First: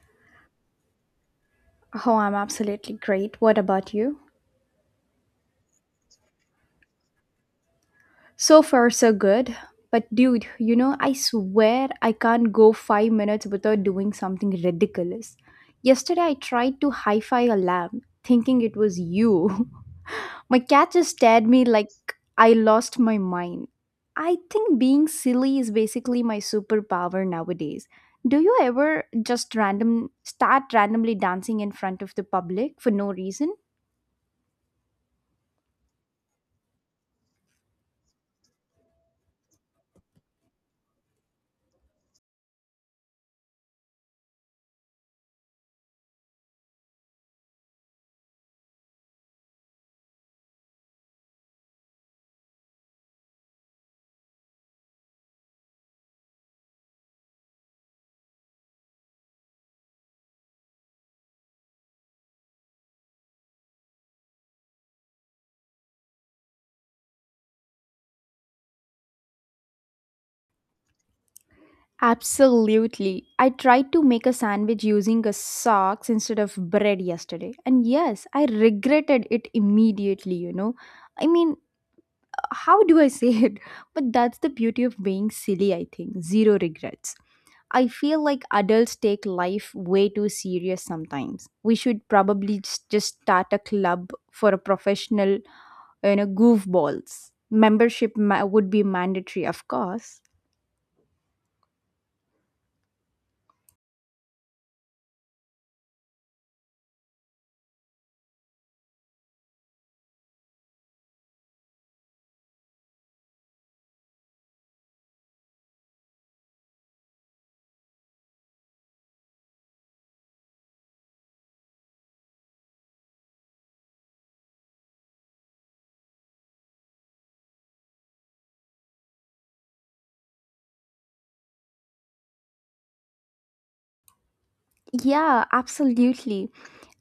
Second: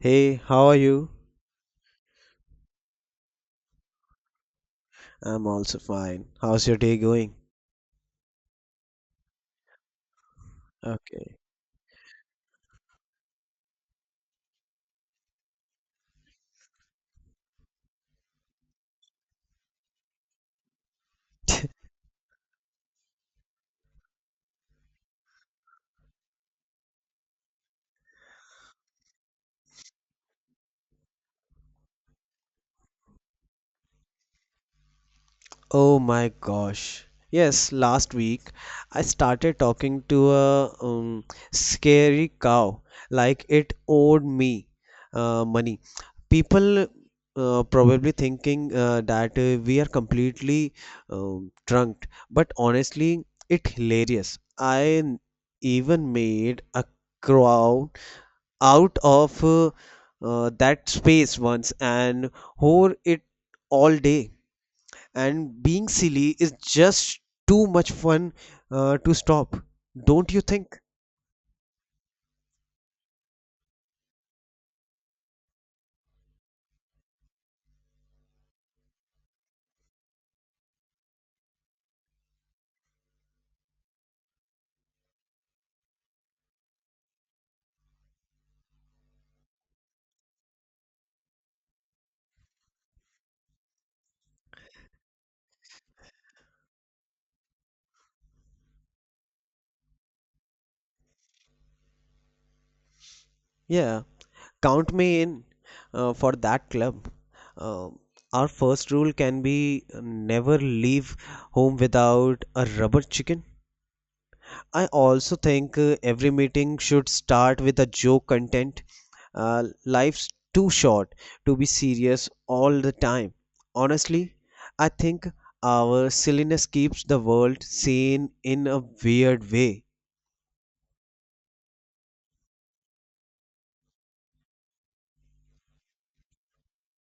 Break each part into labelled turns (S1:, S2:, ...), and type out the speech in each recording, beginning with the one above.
S1: Hey, how are you?
S2: Oh, I'm absolutely great. What about you?
S1: I'm also fine. How's your day going?
S2: So far, so good. But, dude, you know, I
S1: Okay.
S2: swear I can't go 5 minutes without doing something ridiculous. Yesterday, I tried to hi fi a lamb, thinking it was you. My cat just stared me like I lost my mind. I think being silly is basically my superpower nowadays. Do you ever just randomly dancing in front of the public for no reason?
S1: Oh my gosh. Yes, last week I started talking to a scary cow like it owed me money. People probably thinking that we are completely drunk, but honestly, it hilarious. I even made a crow out of that space once and whore it all day. And being silly is just too much fun to stop. Don't you think?
S2: Absolutely. I tried to make a sandwich using a socks instead of bread yesterday. And yes, I regretted it immediately, I mean, how do I say it? But that's the beauty of being silly, I think. Zero regrets. I feel like adults take life way too serious sometimes. We should probably just start a club for a professional, you know, goofballs. Would be mandatory, of course.
S1: Yeah, count me in for that club. Um our first rule can be never leave home without a rubber chicken. I also think every meeting should start with a joke content. Life's too short to be serious all the time. Honestly, I think our silliness keeps the world sane in a weird way.
S2: Yeah, absolutely.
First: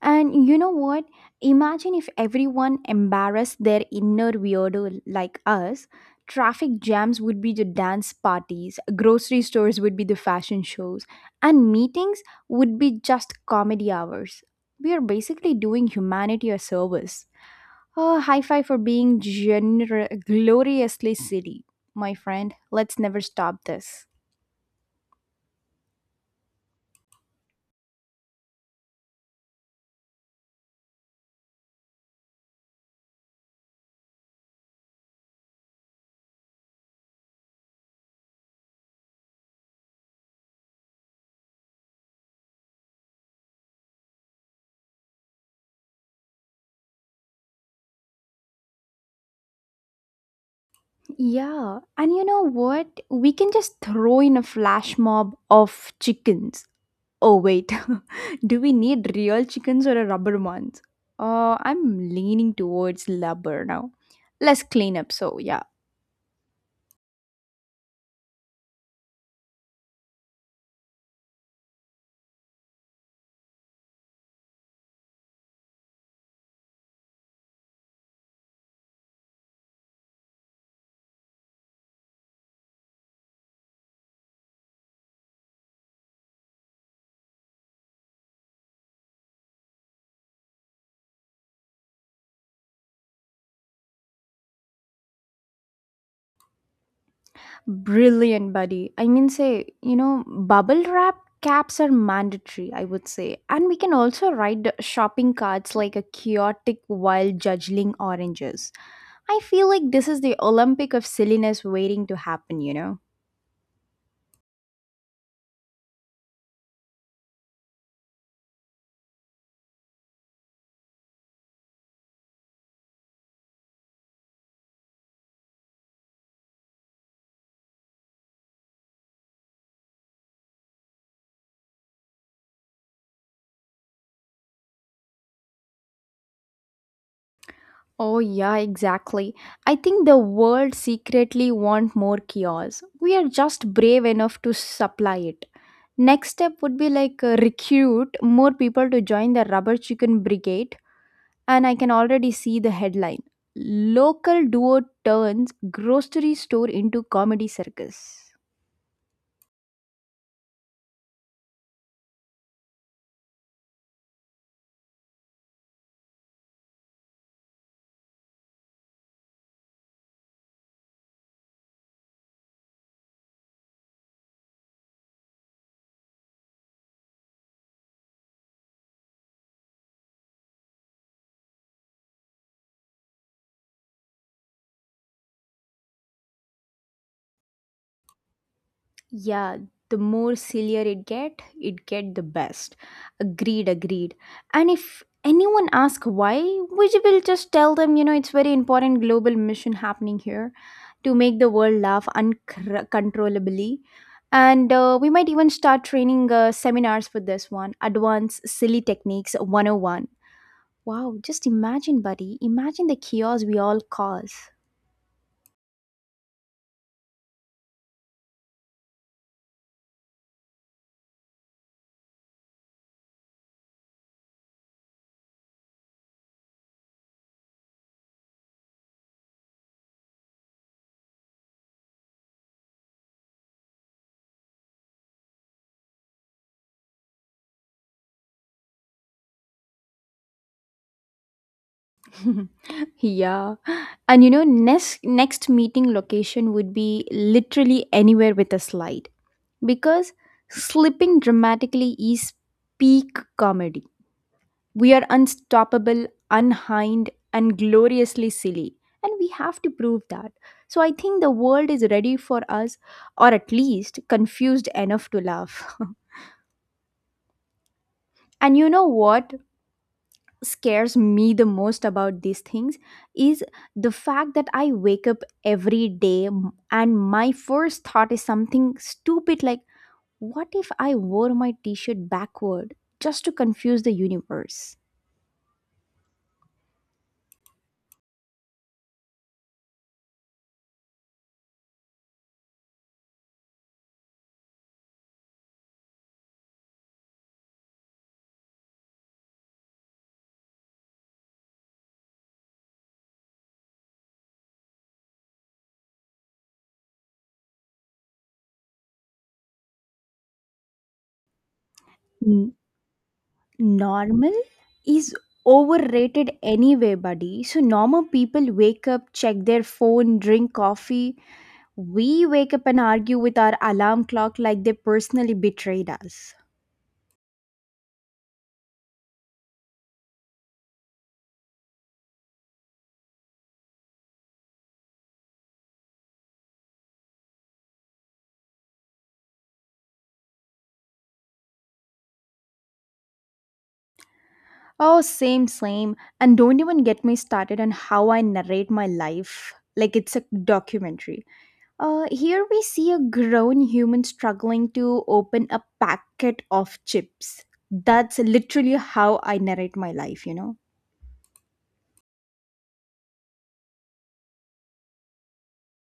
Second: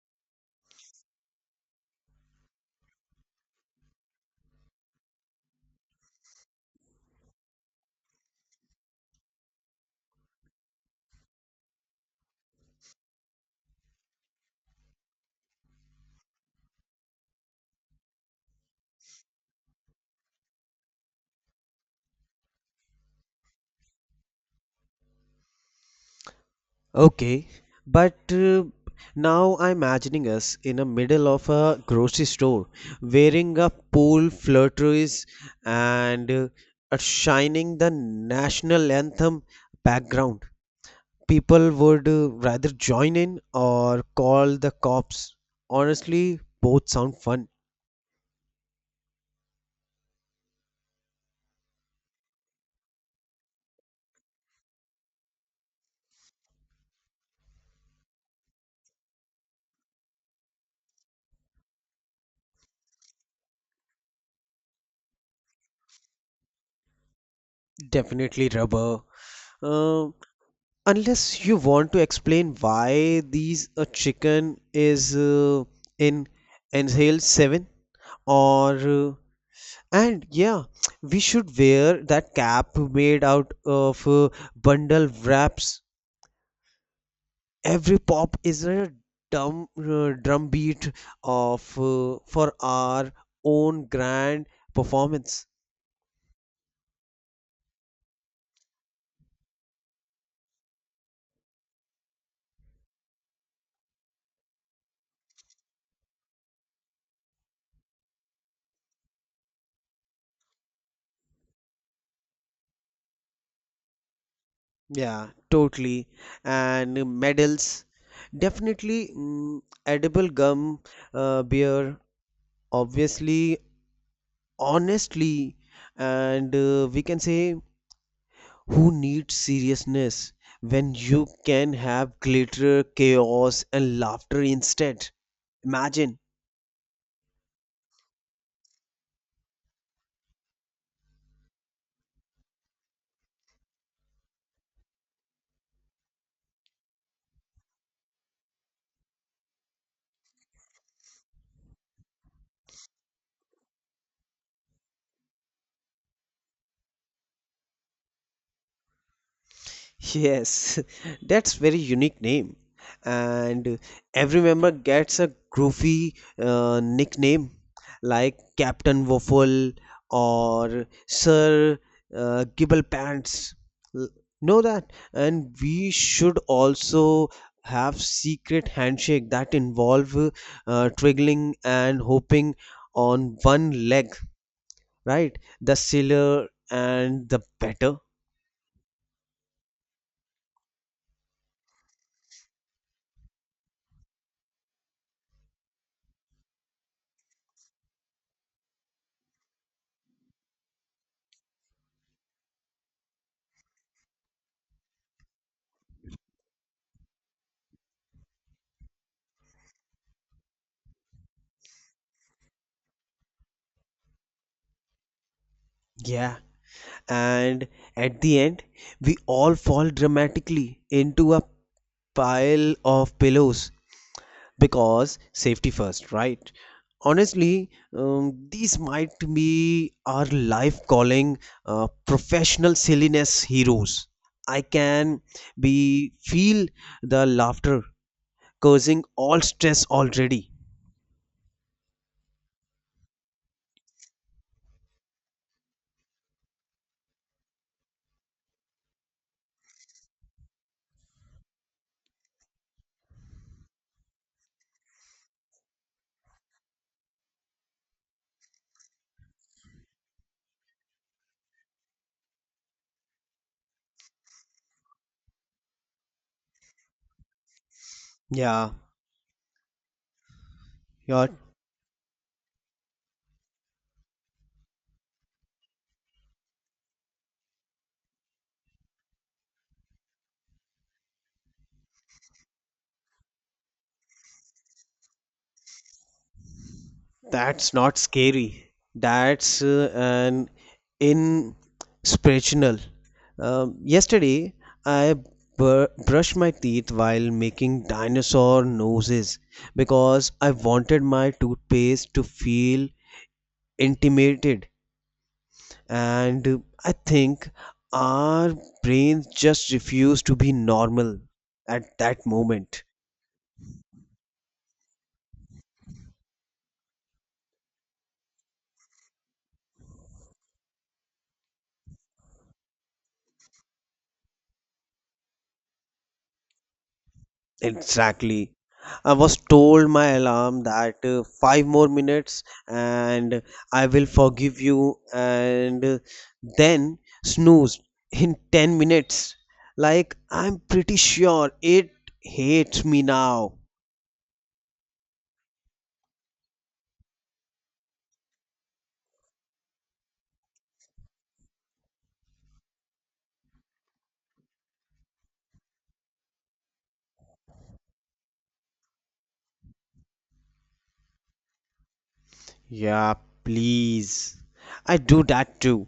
S2: And you know what? Imagine if everyone embarrassed their inner weirdo like us. Traffic jams would be the dance parties, grocery stores would be the fashion shows, and meetings would be just comedy hours. We are basically doing humanity a service. Oh, high five for being gloriously silly, my friend. Let's never stop this.
S1: Okay, but now I'm imagining us in the middle of a grocery store wearing a pool flutteries and a shining the national anthem background. People would rather join in or call the cops. Honestly, both sound fun.
S2: Yeah, and you know what? We can just throw in a flash mob of chickens. Oh, wait. Do we need real chickens or a rubber ones? I'm leaning towards rubber now. Less cleanup, so yeah.
S1: Definitely rubber. Um, unless you want to explain why these a chicken is in inhale 7 or and yeah, we should wear that cap made out of bundle wraps. Every pop is a drumbeat of for our own grand performance.
S2: Brilliant, buddy. I mean, say, you know, bubble wrap caps are mandatory, I would say. And we can also write the shopping cards like a chaotic while juggling oranges. I feel like this is the Olympic of silliness waiting to happen, you know?
S1: Yeah, totally. And medals definitely, edible gum beer obviously, honestly. And we can say, who needs seriousness when you can have glitter chaos and laughter instead. Imagine.
S2: Oh, yeah, exactly. I think the world secretly want more kiosks. We are just brave enough to supply it. Next step would be like recruit more people to join the rubber chicken brigade, and I can already see the headline: Local duo turns grocery store into comedy circus.
S1: Yes, that's very unique name, and every member gets a goofy nickname like Captain Waffle or Sir Gibble Pants. L- Know that, and we should also have secret handshake that involve triggling and hopping on one leg, right? The sillier and the better.
S2: Yeah, the more sillier it get the best. Agreed, agreed. And if anyone ask why, we will just tell them, you know, it's very important global mission happening here to make the world laugh uncontrollably. And we might even start training seminars for this one, Advanced Silly Techniques 101. Wow, just imagine, buddy. Imagine the chaos we all cause.
S1: Yeah. And at the end we all fall dramatically into a pile of pillows because safety first, right? Honestly, these might be our life calling, professional silliness heroes. I can be feel the laughter causing all stress already.
S2: Yeah. And you know, next meeting location would be literally anywhere with a slide, because slipping dramatically is peak comedy. We are unstoppable, unhind, and gloriously silly, and we have to prove that. So I think the world is ready for us, or at least confused enough to laugh. And you
S1: Yeah,
S2: know what? Scares
S1: your.
S2: me the most about these things is the fact that I wake up every day and my first thought is something stupid like, what if I wore my t shirt backward just to confuse the universe?
S1: That's not scary. That's an inspirational. Yesterday, I brushed my teeth while making dinosaur noses because I wanted my toothpaste to feel intimidated. And I think our brains just refuse to be normal at that
S2: N-
S1: moment.
S2: Normal is overrated anyway, buddy. So, normal people wake up, check their phone, drink coffee. We wake up and argue with our alarm clock like they personally betrayed us.
S1: Exactly. I was told my alarm that five more minutes and I will forgive you, and then snoozed in 10 minutes. Like, I'm pretty sure it hates me now.
S2: Oh, same, same. And don't even get me started on how I narrate my life like it's a documentary. Here we see a grown human struggling to open a packet of chips. That's literally how I narrate my life, you know?
S1: Yeah, please. I do that too.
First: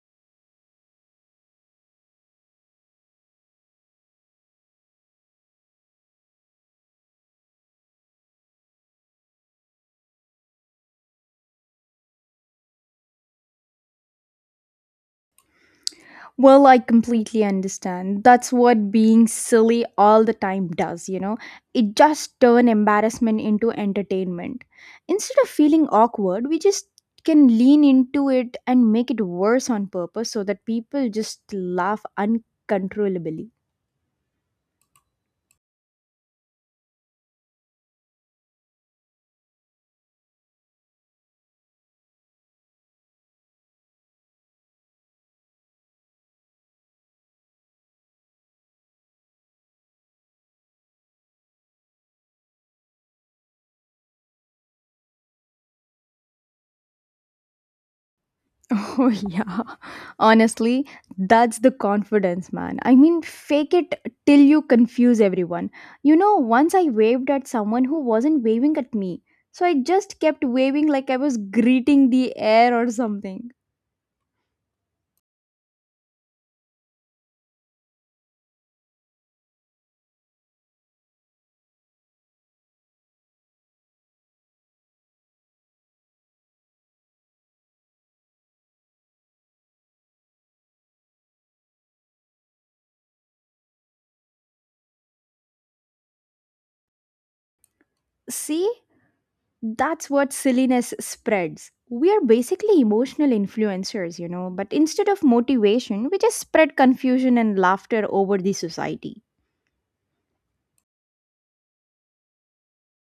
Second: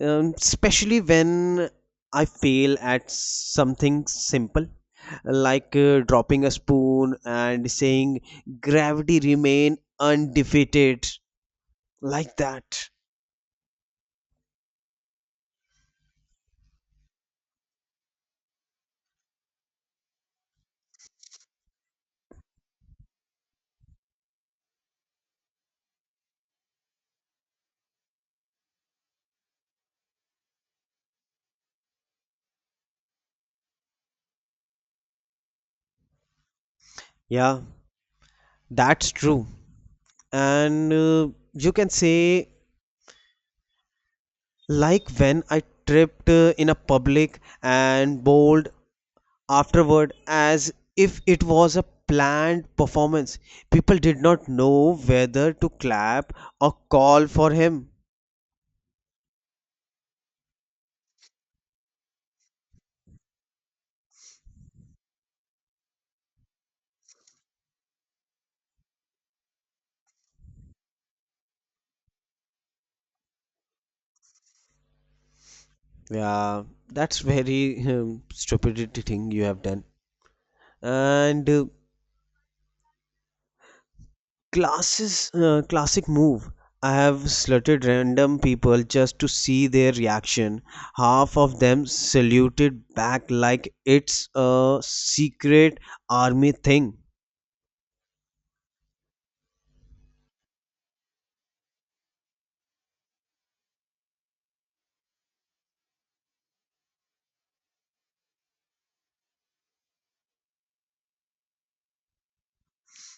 S1: Especially when I fail at something simple, like dropping a spoon and saying, gravity remain undefeated, like that.
S2: Well, I completely understand. That's what being silly all the time does, you know? It just turns embarrassment into entertainment. Instead of feeling awkward, we just can lean into it and make it worse on purpose so that people just laugh uncontrollably.
S1: Yeah, that's true. And you can say, like when I tripped in a public and bowled afterward as if it was a planned performance. People did not know whether to clap or call for him.
S2: Oh, yeah. Honestly, that's the confidence, man. I mean, fake it till you confuse everyone. You know, once I waved at someone who wasn't waving at me. So I just kept waving like I was greeting the air or something.
S1: Yeah, that's very stupidity thing you have done. And classic move. I have slaughtered random people just to see their reaction. Half of them saluted back like it's a secret army thing.
S2: See? That's what silliness spreads. We are basically emotional influencers, you know, but instead of motivation, we just spread confusion and laughter over the society.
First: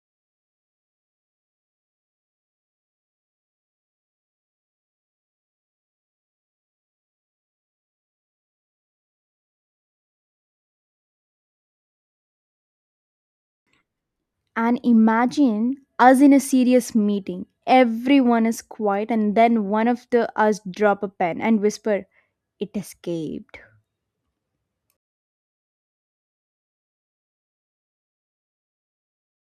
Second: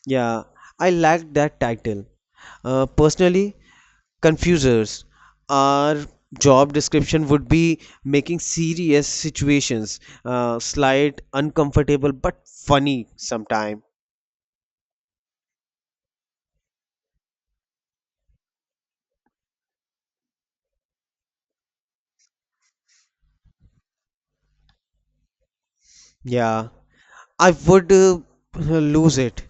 S1: Yeah, I like that title. Personally, confusers. Our job description would be making serious situations slight, uncomfortable, but funny sometime.
S2: And imagine us in a serious meeting. Everyone is quiet and then one of the us drop a pen and whisper, "It escaped."
S1: Yeah, I would lose it.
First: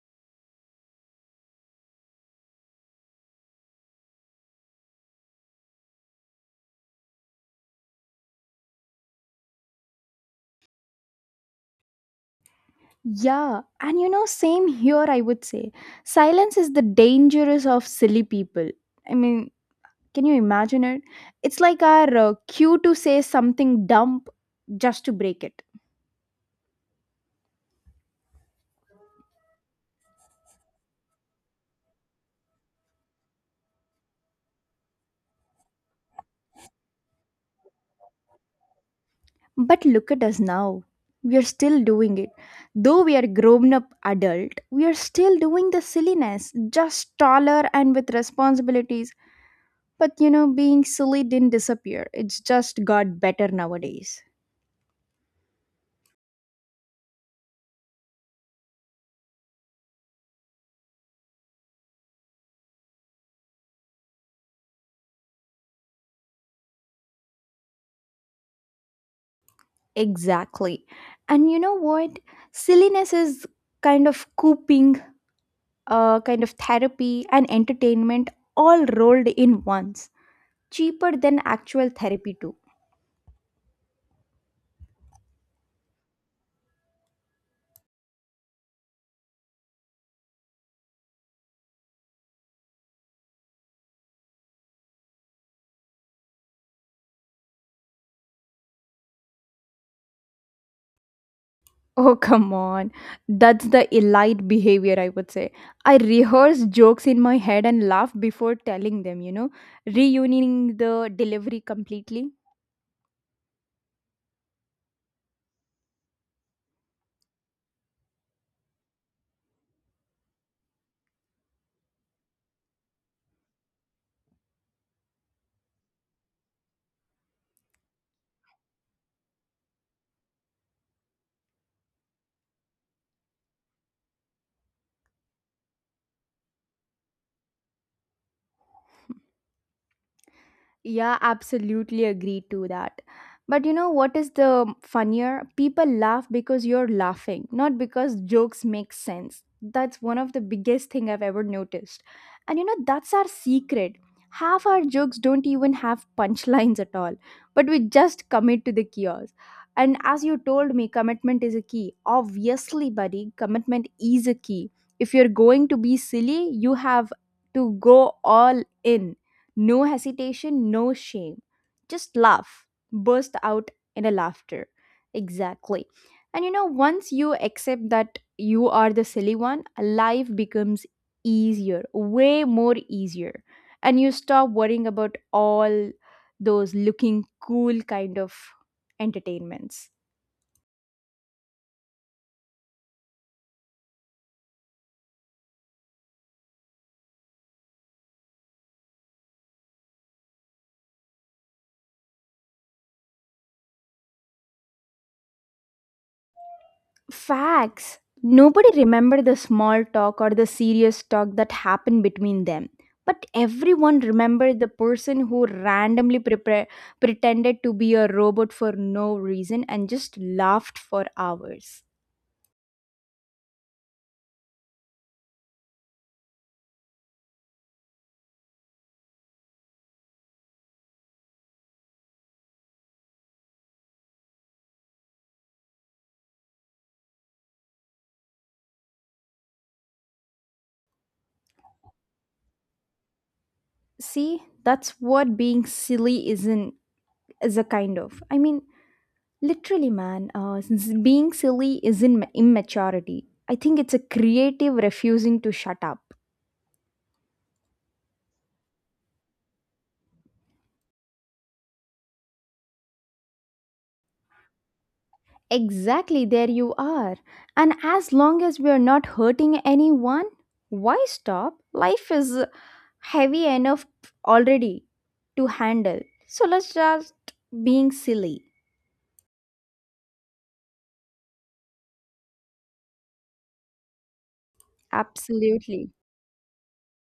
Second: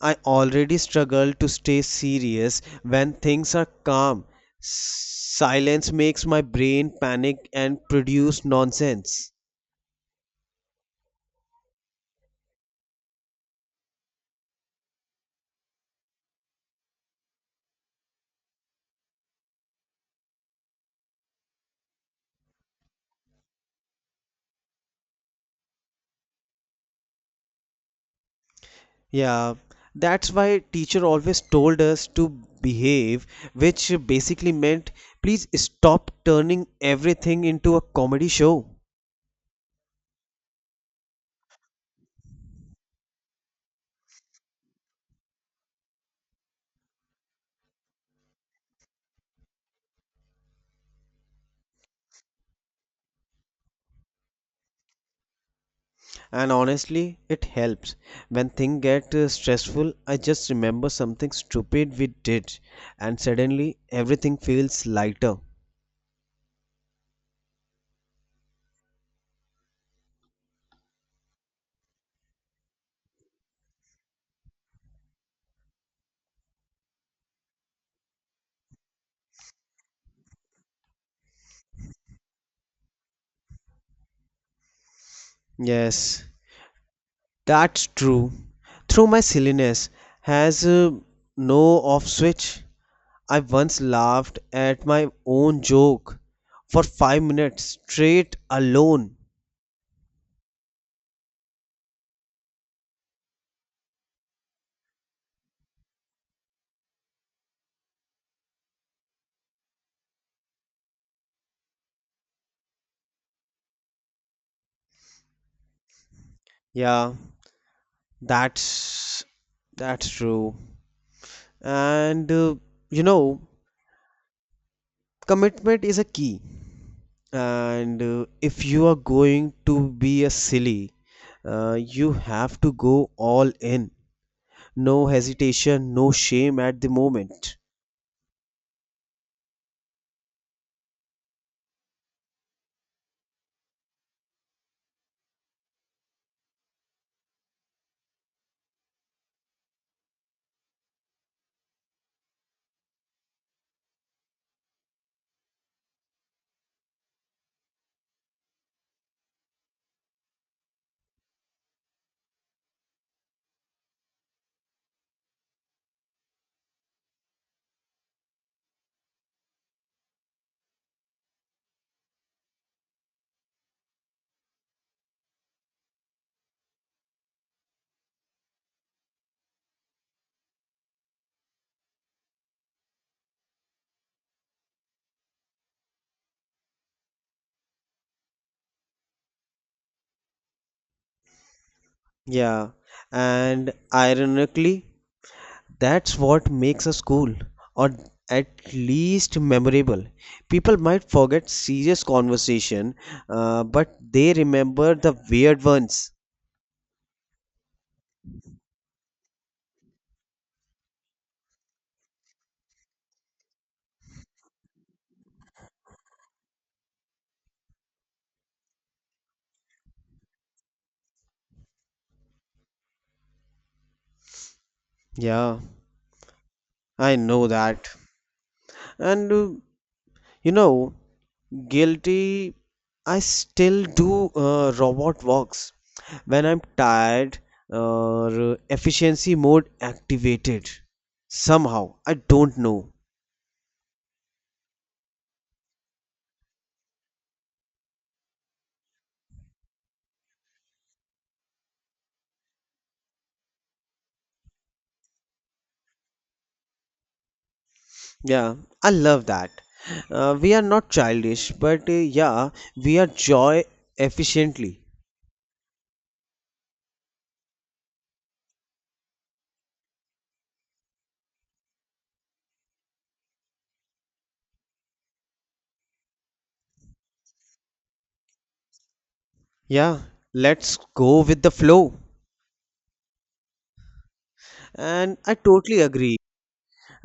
S1: I already struggle to stay serious when things are calm. Silence makes my brain panic and produce nonsense.
S2: Yeah, and you know same here I would say. Silence is the dangerous of silly people. I mean, can you imagine it? It's like our cue to say something dumb just to break it.
S1: Yeah, that's why teacher always told us to behave, which basically meant please stop turning everything into a comedy show.
S2: But look at us now. We are still doing it. Though we are grown up adult, we are still doing the silliness, just taller and with responsibilities. But you know, being silly didn't disappear. It's just got better nowadays.
S1: And honestly, it helps. When things get stressful, I just remember something stupid we did, and suddenly everything feels lighter.
S2: Exactly. And you know what? Silliness is kind of coping, kind of therapy and entertainment all rolled in once. Cheaper than actual therapy too.
S1: Yes, that's true. Through my silliness has no off switch. I once laughed at my own joke for 5 minutes straight alone.
S2: Oh, come on. That's the elite behavior, I would say. I rehearse jokes in my head and laugh before telling them, you know, reuniting the delivery completely.
S1: Yeah, that's that's true. And you know, commitment is a key. And if you are going to be a silly, you have to go all in. No hesitation, no shame at the moment.
S2: Yeah, absolutely agree to that. But you know what is the funnier? People laugh because you're laughing, not because jokes make sense. That's one of the biggest thing I've ever noticed. And you know that's our secret. Half our jokes don't even have punchlines at all, but we just commit to the chaos. And as you told me, commitment is a key. Obviously, buddy, commitment is a key. If you're going to be silly, you have to go all in, no hesitation, no shame. Just laugh, burst out in a laughter. Exactly. And you know, once you accept that you are the silly one, life becomes easier, way more easier. And you stop worrying about all those looking cool kind of entertainments.
S1: Yeah, and ironically, that's what makes a school, or at least memorable. People might forget serious conversation, but they remember the weird ones.
S2: Facts. Nobody remembered the small talk or the serious talk that happened between them. But everyone remembered the person who randomly prepare, pretended to be a robot for no reason and just laughed for hours.
S1: Yeah, I know that. And you know, guilty. I still do robot walks when I'm tired or efficiency mode activated. Somehow, I don't know.
S2: See, that's what being silly isn't is a kind of. I mean, literally, man. Since being silly isn't immaturity. I think it's a creative refusing to shut up.
S1: Yeah, I love that. We are not childish, but yeah, we are joy efficiently.
S2: Exactly, there you are. And as long as we are not hurting anyone, why stop? Life is heavy enough already to handle. So let's just being silly.
S1: Yeah, let's go with the flow. And I totally
S2: Absolutely.
S1: agree.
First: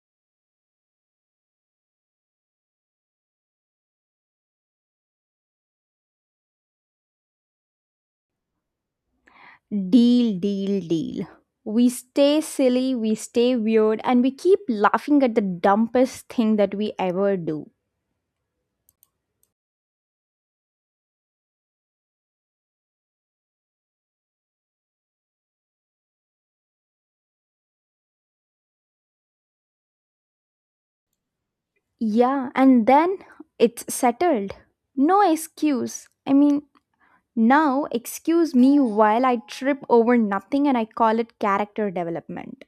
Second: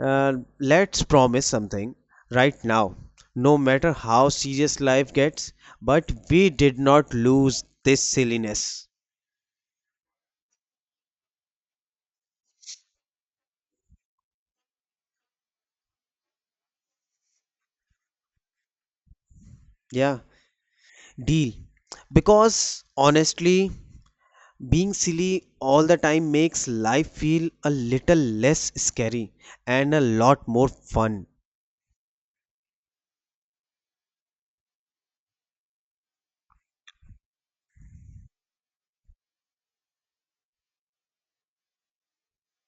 S1: Uh, let's promise something right now. No matter how serious life gets, but we did not lose this silliness.
S2: Deal, deal, deal. We stay silly, we stay weird, and we keep laughing at the dumbest thing that we ever do.
S1: Yeah, deal. Because honestly, being silly all the time makes life feel a little less scary and a lot more fun.
S2: Yeah, and then it's settled. No excuse. I mean, now, excuse me while I trip over nothing and I call it character development.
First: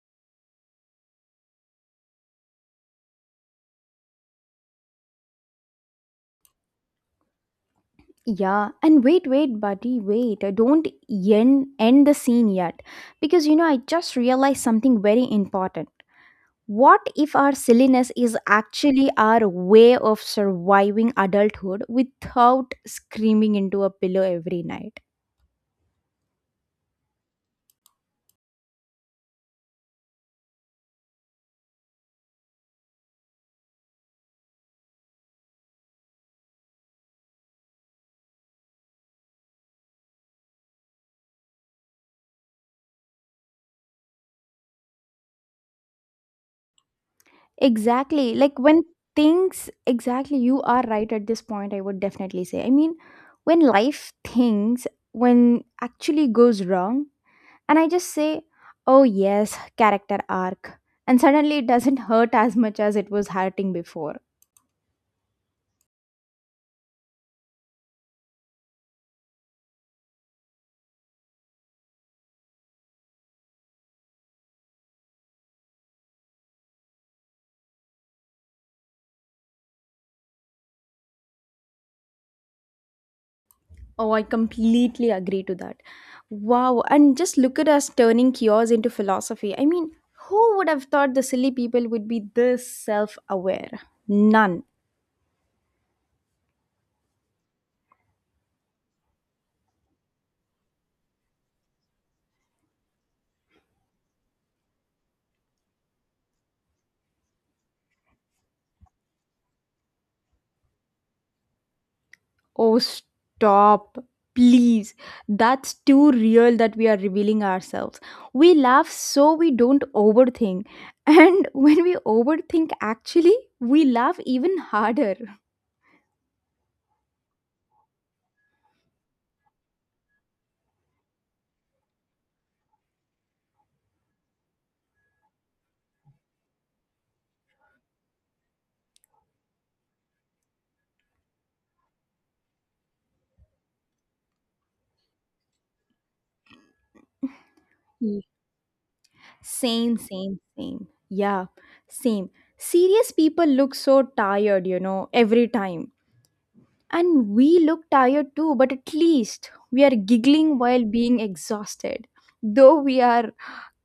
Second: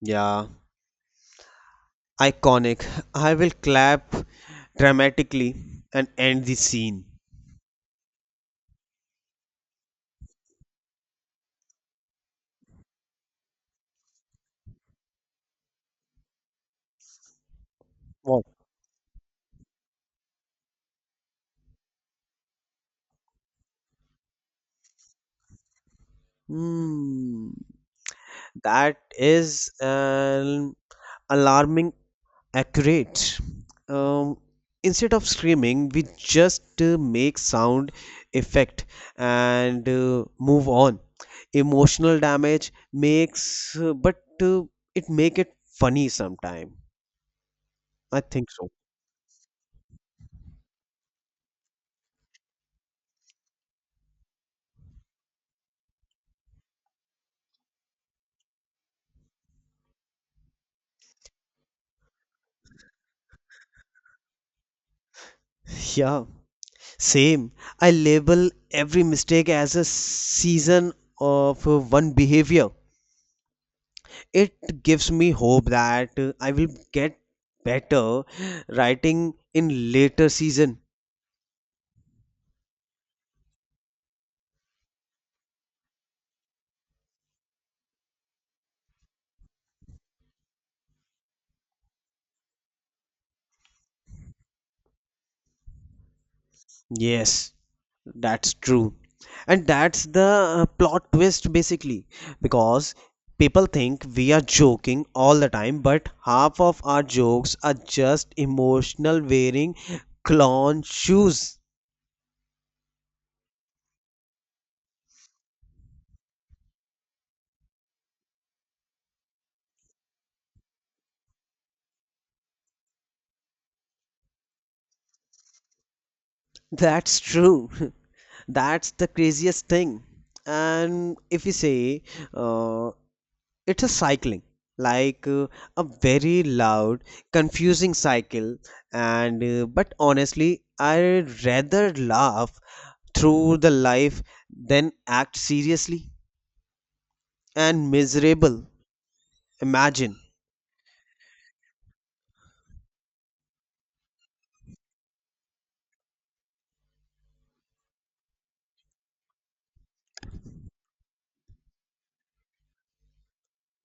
S1: Yeah, iconic. I will clap dramatically and end the scene.
S2: Yeah, and wait, wait, buddy, wait. I don't end the scene yet. Because, you know, I just realized something very important. What if our silliness is
S1: What?
S2: actually our way of surviving adulthood without screaming into a pillow every night?
S1: Hmm. That is an alarming accurate. Um, instead of screaming, we just make sound effect and move on. Emotional damage makes, but it make it funny sometime. I
S2: Exactly.
S1: think so.
S2: Exactly, you are right at this point, I would definitely say. I mean, when life things, when actually goes wrong, and I just say, oh, yes, character arc. And suddenly it doesn't hurt as much as it was hurting before.
S1: Yeah, same. I label every mistake as a season of one behavior. It gives me hope that I will get better writing in later season.
S2: Oh, I completely agree to that. Wow, and just look at us turning cures into philosophy. I mean, who would have thought the silly people would be this self aware? None.
S1: Yes, that's true. And that's the plot twist basically because people think we are joking all the time but half of our jokes are just emotional wearing clown shoes.
S2: Oh, stop. Please. That's too real that we are revealing ourselves. We laugh so we don't overthink. And when we overthink, actually, we laugh even harder.
S1: That's true. That's the craziest thing. And if we say uh, it's a cycling like a very loud confusing cycle and but honestly I rather laugh through the life than act seriously and
S2: Ye-
S1: miserable.
S2: Same,
S1: Imagine.
S2: same, same. Yeah, same. Serious people look so tired, you know, every time. And we look tired too, but at least we are giggling while being exhausted. Though we are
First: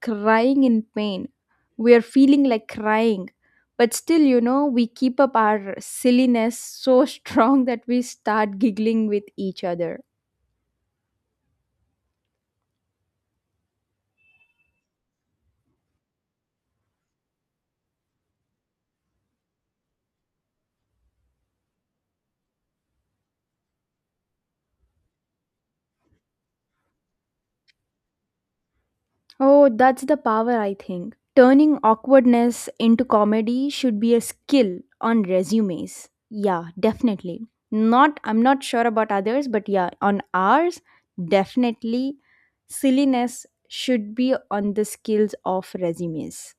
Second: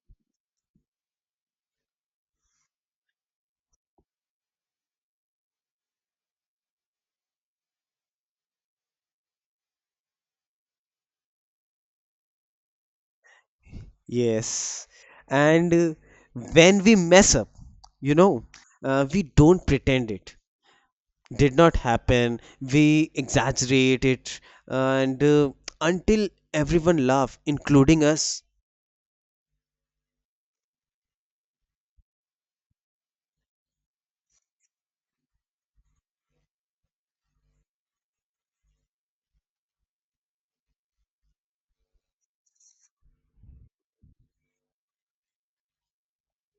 S2: crying in pain. We are feeling like crying. But still, you know, we keep up our silliness so strong that we start giggling with each other.
S1: Yes. And when we mess up, you know we don't pretend it did not happen. We exaggerate it and until everyone laugh including us.
S2: Oh, that's the power, I think. Turning awkwardness into comedy should be a skill on resumes. Yeah, definitely. Not, I'm not sure about others, but yeah, on ours, definitely silliness should be on the skills of resumes.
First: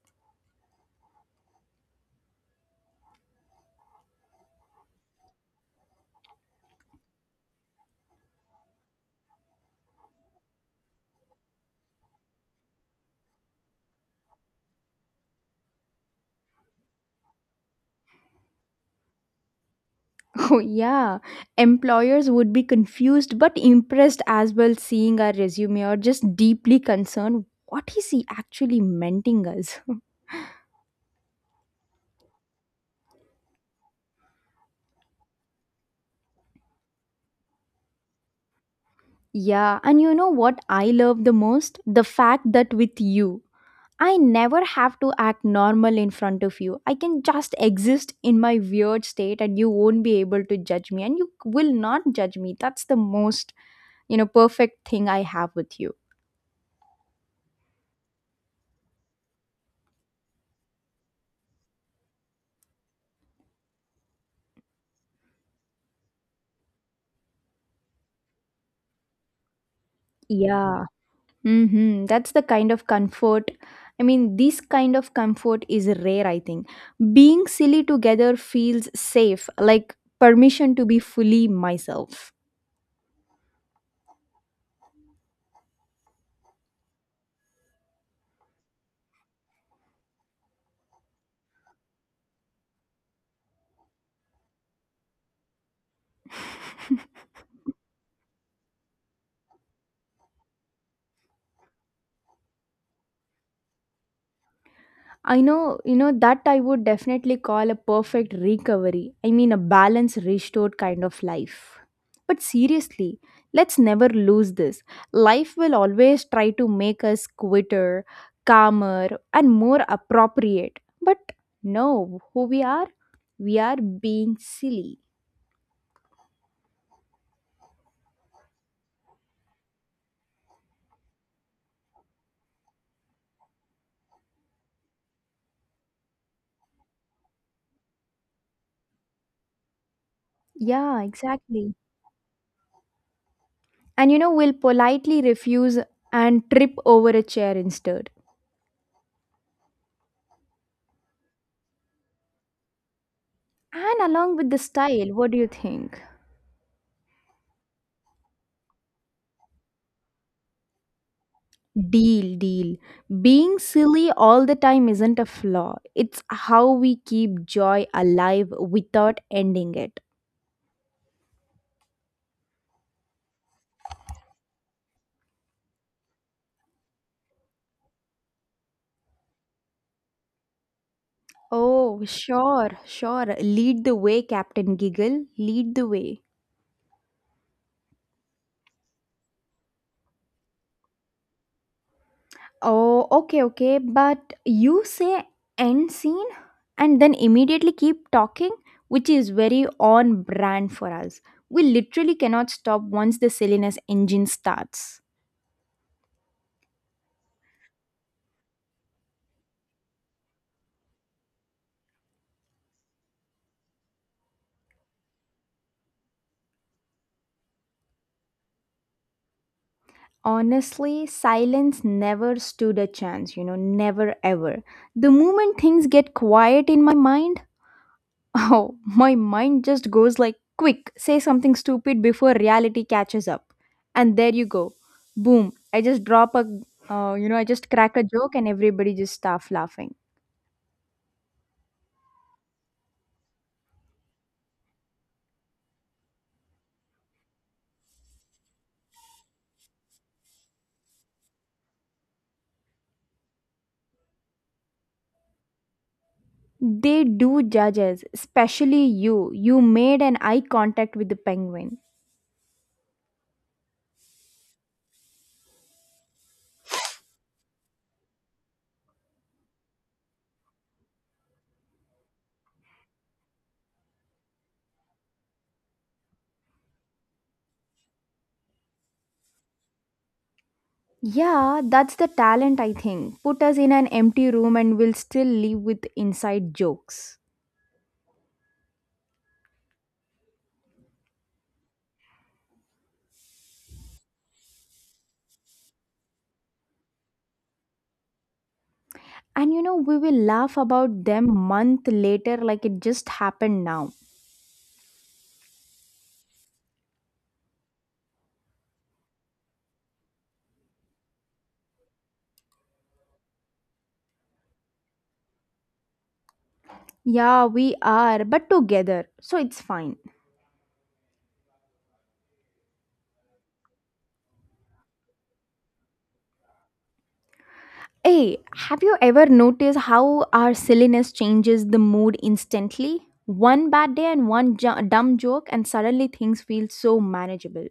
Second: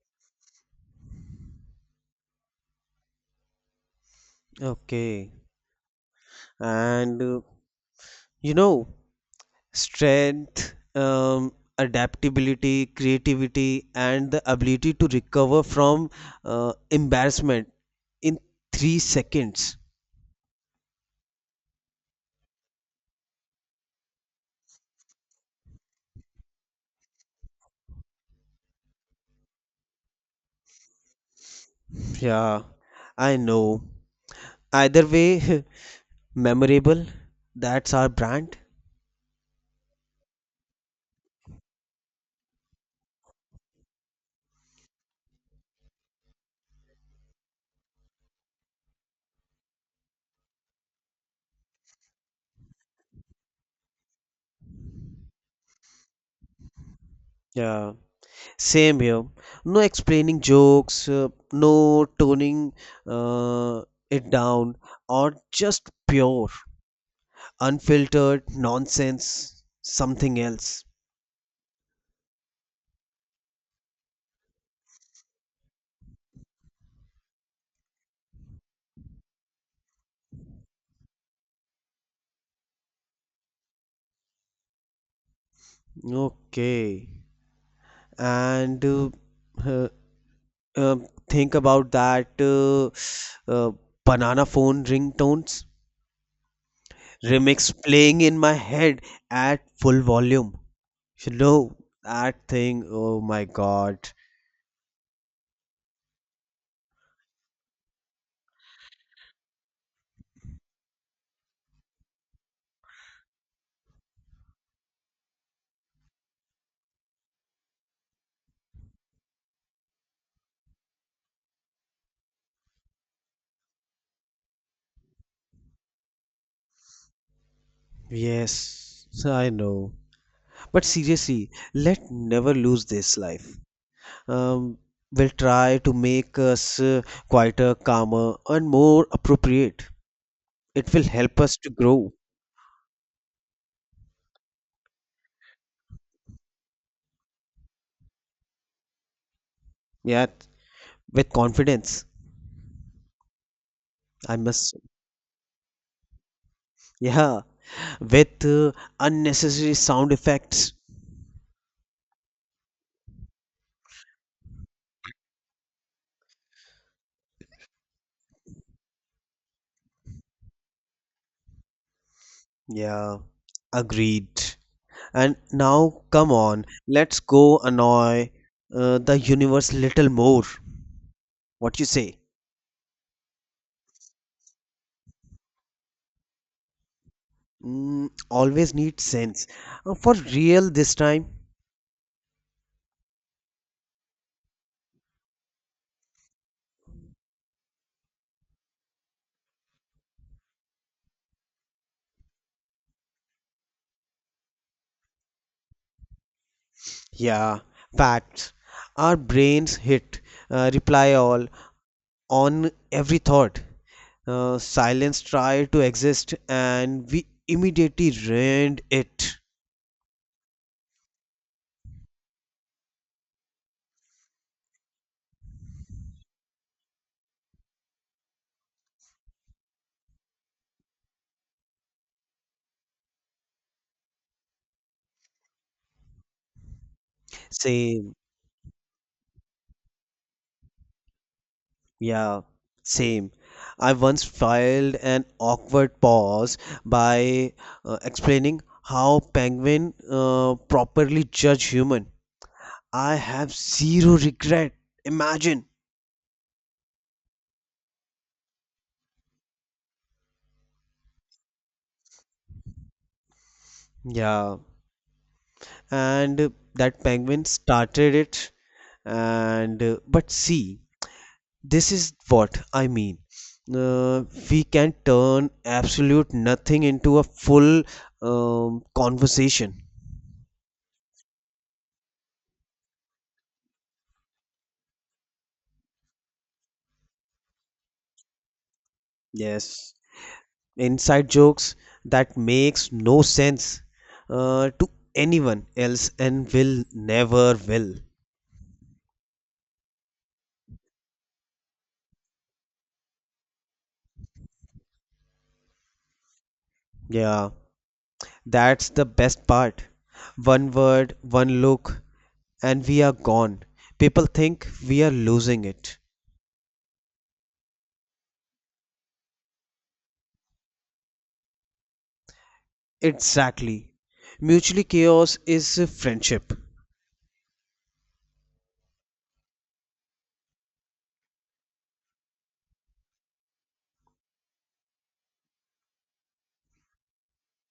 S1: Okay. And you know, strength, adaptability, creativity, and the ability to recover from embarrassment in 3 seconds.
S2: Oh, yeah. Employers would be confused but impressed as well seeing our resume, or just deeply concerned what is he actually menting us?
S1: Yeah, I know. Either way, memorable. That's our brand.
S2: Yeah, and you know what I love the most? The fact that with you, I never have to act normal in front of you. I can just exist in my weird state and you won't be able to judge me and you will not judge me. That's the most, you know, perfect thing I have with you.
S1: Yeah, same here. No explaining jokes, no toning, uh, it down, or just pure unfiltered nonsense, something
S2: Yeah.
S1: else.
S2: Mm-hmm. That's the kind of comfort. I mean, this kind of comfort is rare, I think. Being silly together feels safe, like permission to be fully myself.
S1: Okay. And uh, uh, think about that uh, banana phone ringtones remix playing in my head at full volume, you know, that thing. Oh my god.
S2: I know, you know, that I would definitely call a perfect recovery. I mean, a balance restored kind of life. But seriously, let's never lose this. Life will always try to make us quitter, calmer, and more appropriate. But no, who we are, we are being silly.
S1: Yes, I know. But seriously, let never lose this life, um, we will try to make us quieter, calmer, and more appropriate. It
S2: Yeah,
S1: will help us to
S2: exactly.
S1: grow,
S2: And you know, we'll politely refuse and trip over a chair instead.
S1: yeah, with confidence.
S2: And along
S1: I
S2: with the
S1: must,
S2: style, what do you think?
S1: yeah, with unnecessary sound effects.
S2: Deal, deal. Being silly all the time isn't a flaw. It's how we keep joy alive without ending it.
S1: Yeah, agreed. And now, come on, let's go annoy the universe little more. What you
S2: Oh,
S1: say?
S2: sure, sure. Lead the way, Captain Giggle. Lead the way.
S1: Mm, always need sense. For real this time?
S2: Oh, okay, okay. But you say end scene and then immediately keep talking, which is very on brand for us. We literally cannot stop once the silliness engine starts.
S1: Yeah, facts. Our brains hit reply all on every thought. Silence tried to exist and we immediately ruined it.
S2: Honestly, silence never stood a chance, you know, never ever. The moment things get quiet in my mind, oh, my mind just goes like, quick, say something stupid before reality catches up. And there you go. Boom. I just drop a, you know, I just crack a
S1: Same,
S2: joke and everybody just starts laughing.
S1: yeah, same. I once filed an awkward pause by explaining how penguin properly judge human. I have zero regret. Imagine.
S2: They do judge us, especially you. You made an eye contact with the penguin.
S1: Yeah, and that penguin started it, and but see, this is what I mean. Uh, we can turn absolute nothing into a full conversation.
S2: Yeah, that's the talent, I think. Put us in an empty room and we'll still live with inside jokes.
S1: Yes, inside jokes that makes no sense to anyone else and will never will.
S2: And you know, we will laugh about them month later like it just happened now.
S1: Yeah, that's the best part. One word, one look, and we are gone. People think we are losing it.
S2: Yeah, we are, but together, so it's fine.
S1: Exactly. Mutually chaos is friendship.
S2: Hey, have you ever noticed how our silliness changes the mood instantly? One bad day and one dumb joke, and suddenly things feel so manageable.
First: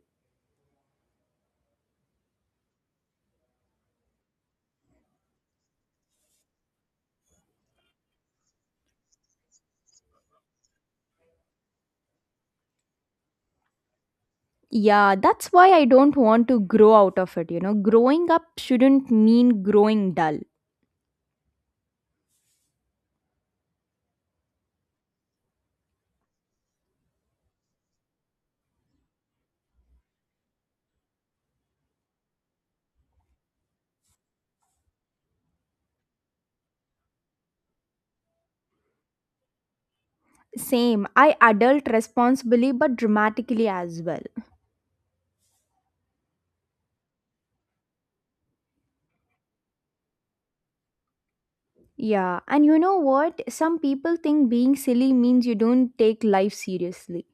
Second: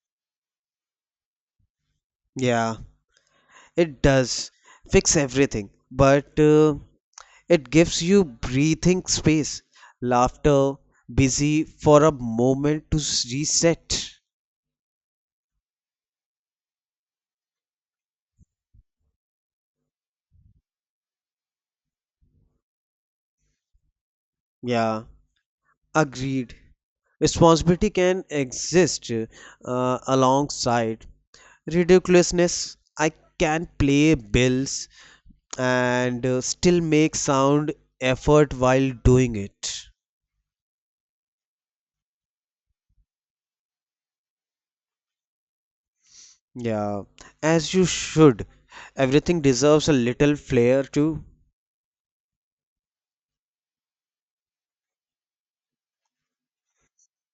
S1: Yeah, it does fix everything, but it gives you breathing space, laughter, busy for a moment to reset.
S2: Yeah, that's why I don't want to grow out of it, you know. Growing up shouldn't mean growing dull.
S1: Yeah, agreed. Responsibility can exist alongside ridiculousness. I can play bills and still make sound effort while doing it.
S2: Same, I adult responsibly but dramatically as well.
S1: Yeah, as you should. Everything deserves a little flair too.
S2: Yeah, and you know what? Some people think being silly means you don't take life seriously.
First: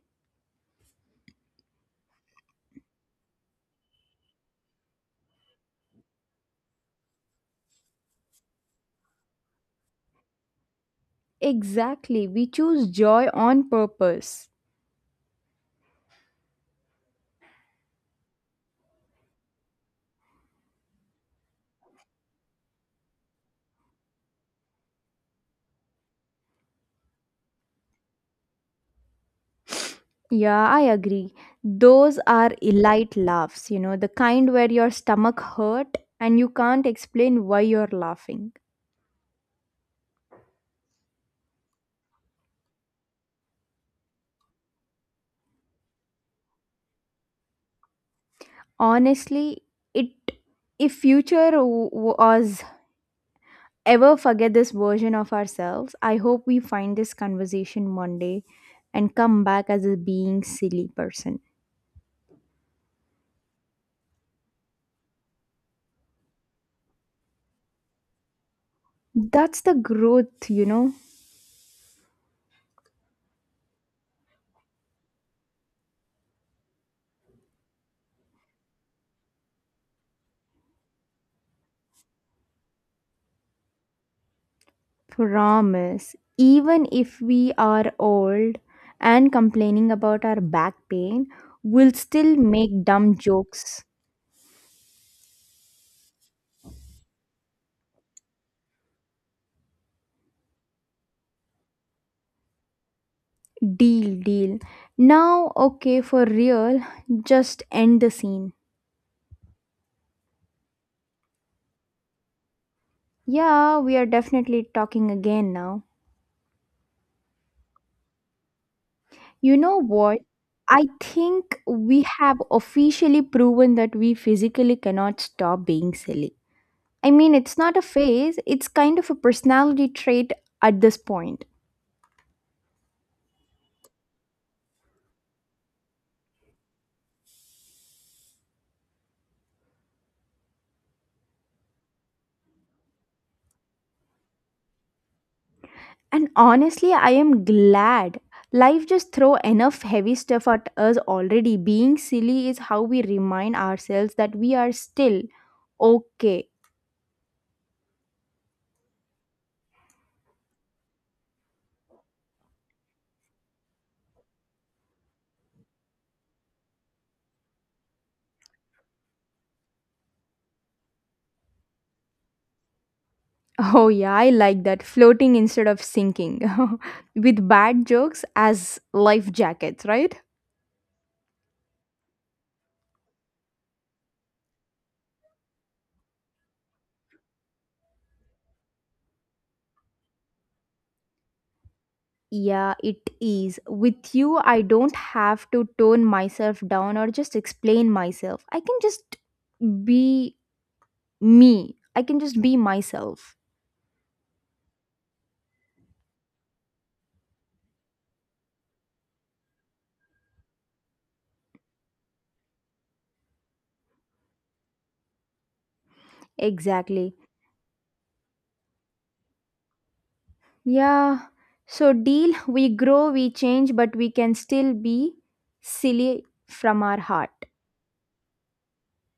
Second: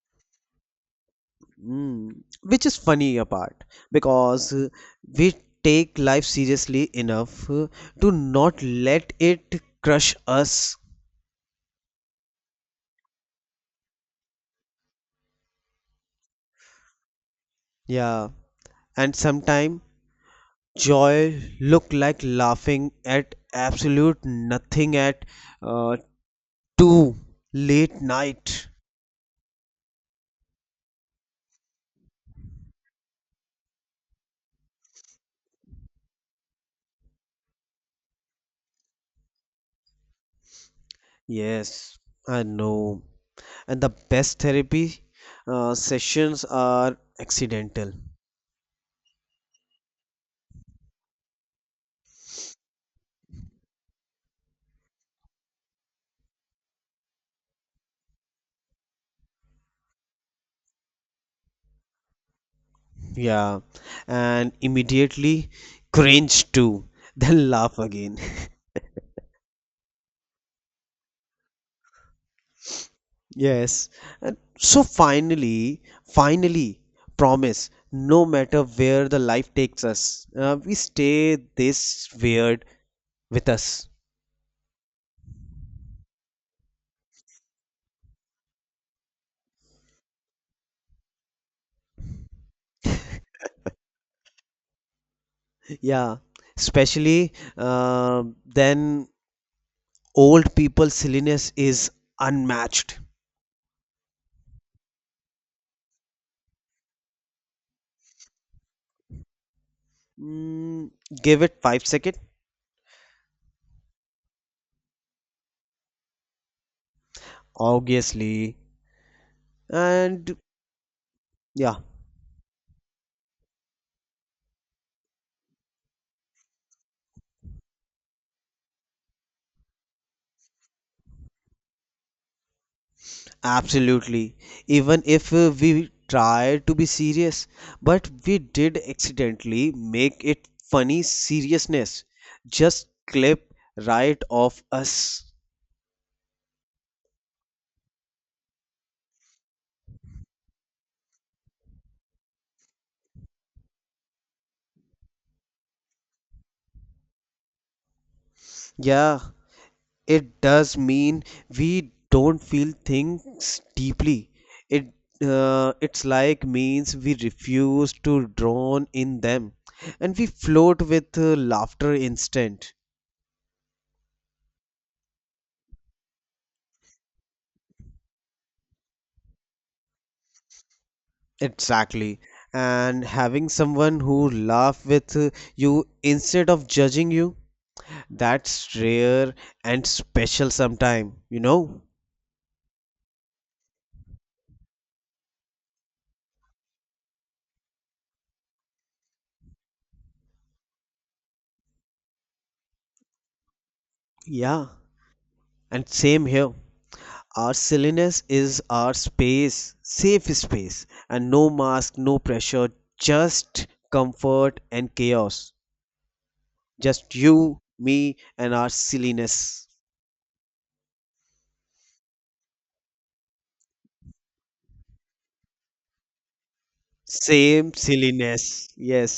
S1: Mm, which is funny apart because we take life seriously enough to not let it crush us.
S2: Exactly. We choose joy on purpose.
S1: Yeah, and sometimes joy look like laughing at absolute nothing at uh, two late night.
S2: Yeah, I agree. Those are elite laughs, you know, the kind where your stomach hurt and you can't explain why you're laughing.
S1: Yes, I know. And the best therapy sessions are accidental.
S2: Honestly, it if future was ever forget this version of ourselves, I hope we find this conversation one day and come back as a being silly person.
S1: Yeah, and immediately cringe too, then laugh again.
S2: That's the growth, you know.
S1: Yes. And so finally, finally, promise, no matter where the life takes us, we stay this weird with us.
S2: Promise. Even if we are old and complaining about our back pain, we'll still make dumb jokes.
S1: Yeah, especially then old people silliness is unmatched.
S2: Deal, deal. Now, okay, for real, just end the scene.
S1: Mm, give it 5 second,
S2: Yeah, we are definitely talking again now.
S1: obviously,
S2: You know what?
S1: and
S2: I think
S1: yeah,
S2: we have officially proven that we physically cannot stop being silly. I mean, it's not a phase, it's kind of a personality trait at this point.
S1: absolutely. Even if we tried to be serious, but we did accidentally make it funny seriousness. Just clip right off us.
S2: And honestly, I am glad. Life just throw enough heavy stuff at us already. Being silly is how we remind ourselves that we are still okay.
S1: Yeah, it does mean we don't feel things deeply. It it's like means we refuse to drown in them and we float with laughter instead.
S2: Oh yeah, I like that. Floating instead of sinking. With bad jokes as life jackets, right?
S1: Exactly. And having someone who laugh with you instead of judging you, that's rare and special sometime, you know?
S2: Yeah, it is. With you, I don't have to tone myself down or just explain myself. I can just be me. I can just be myself.
S1: Yeah. And same here. Our silliness is our space, safe space, and no mask, no pressure, just comfort and chaos. Just
S2: Exactly.
S1: you, me, and our silliness.
S2: Yeah, so deal, we grow, we change, but we can still be silly from our heart.
S1: Same silliness. Yes.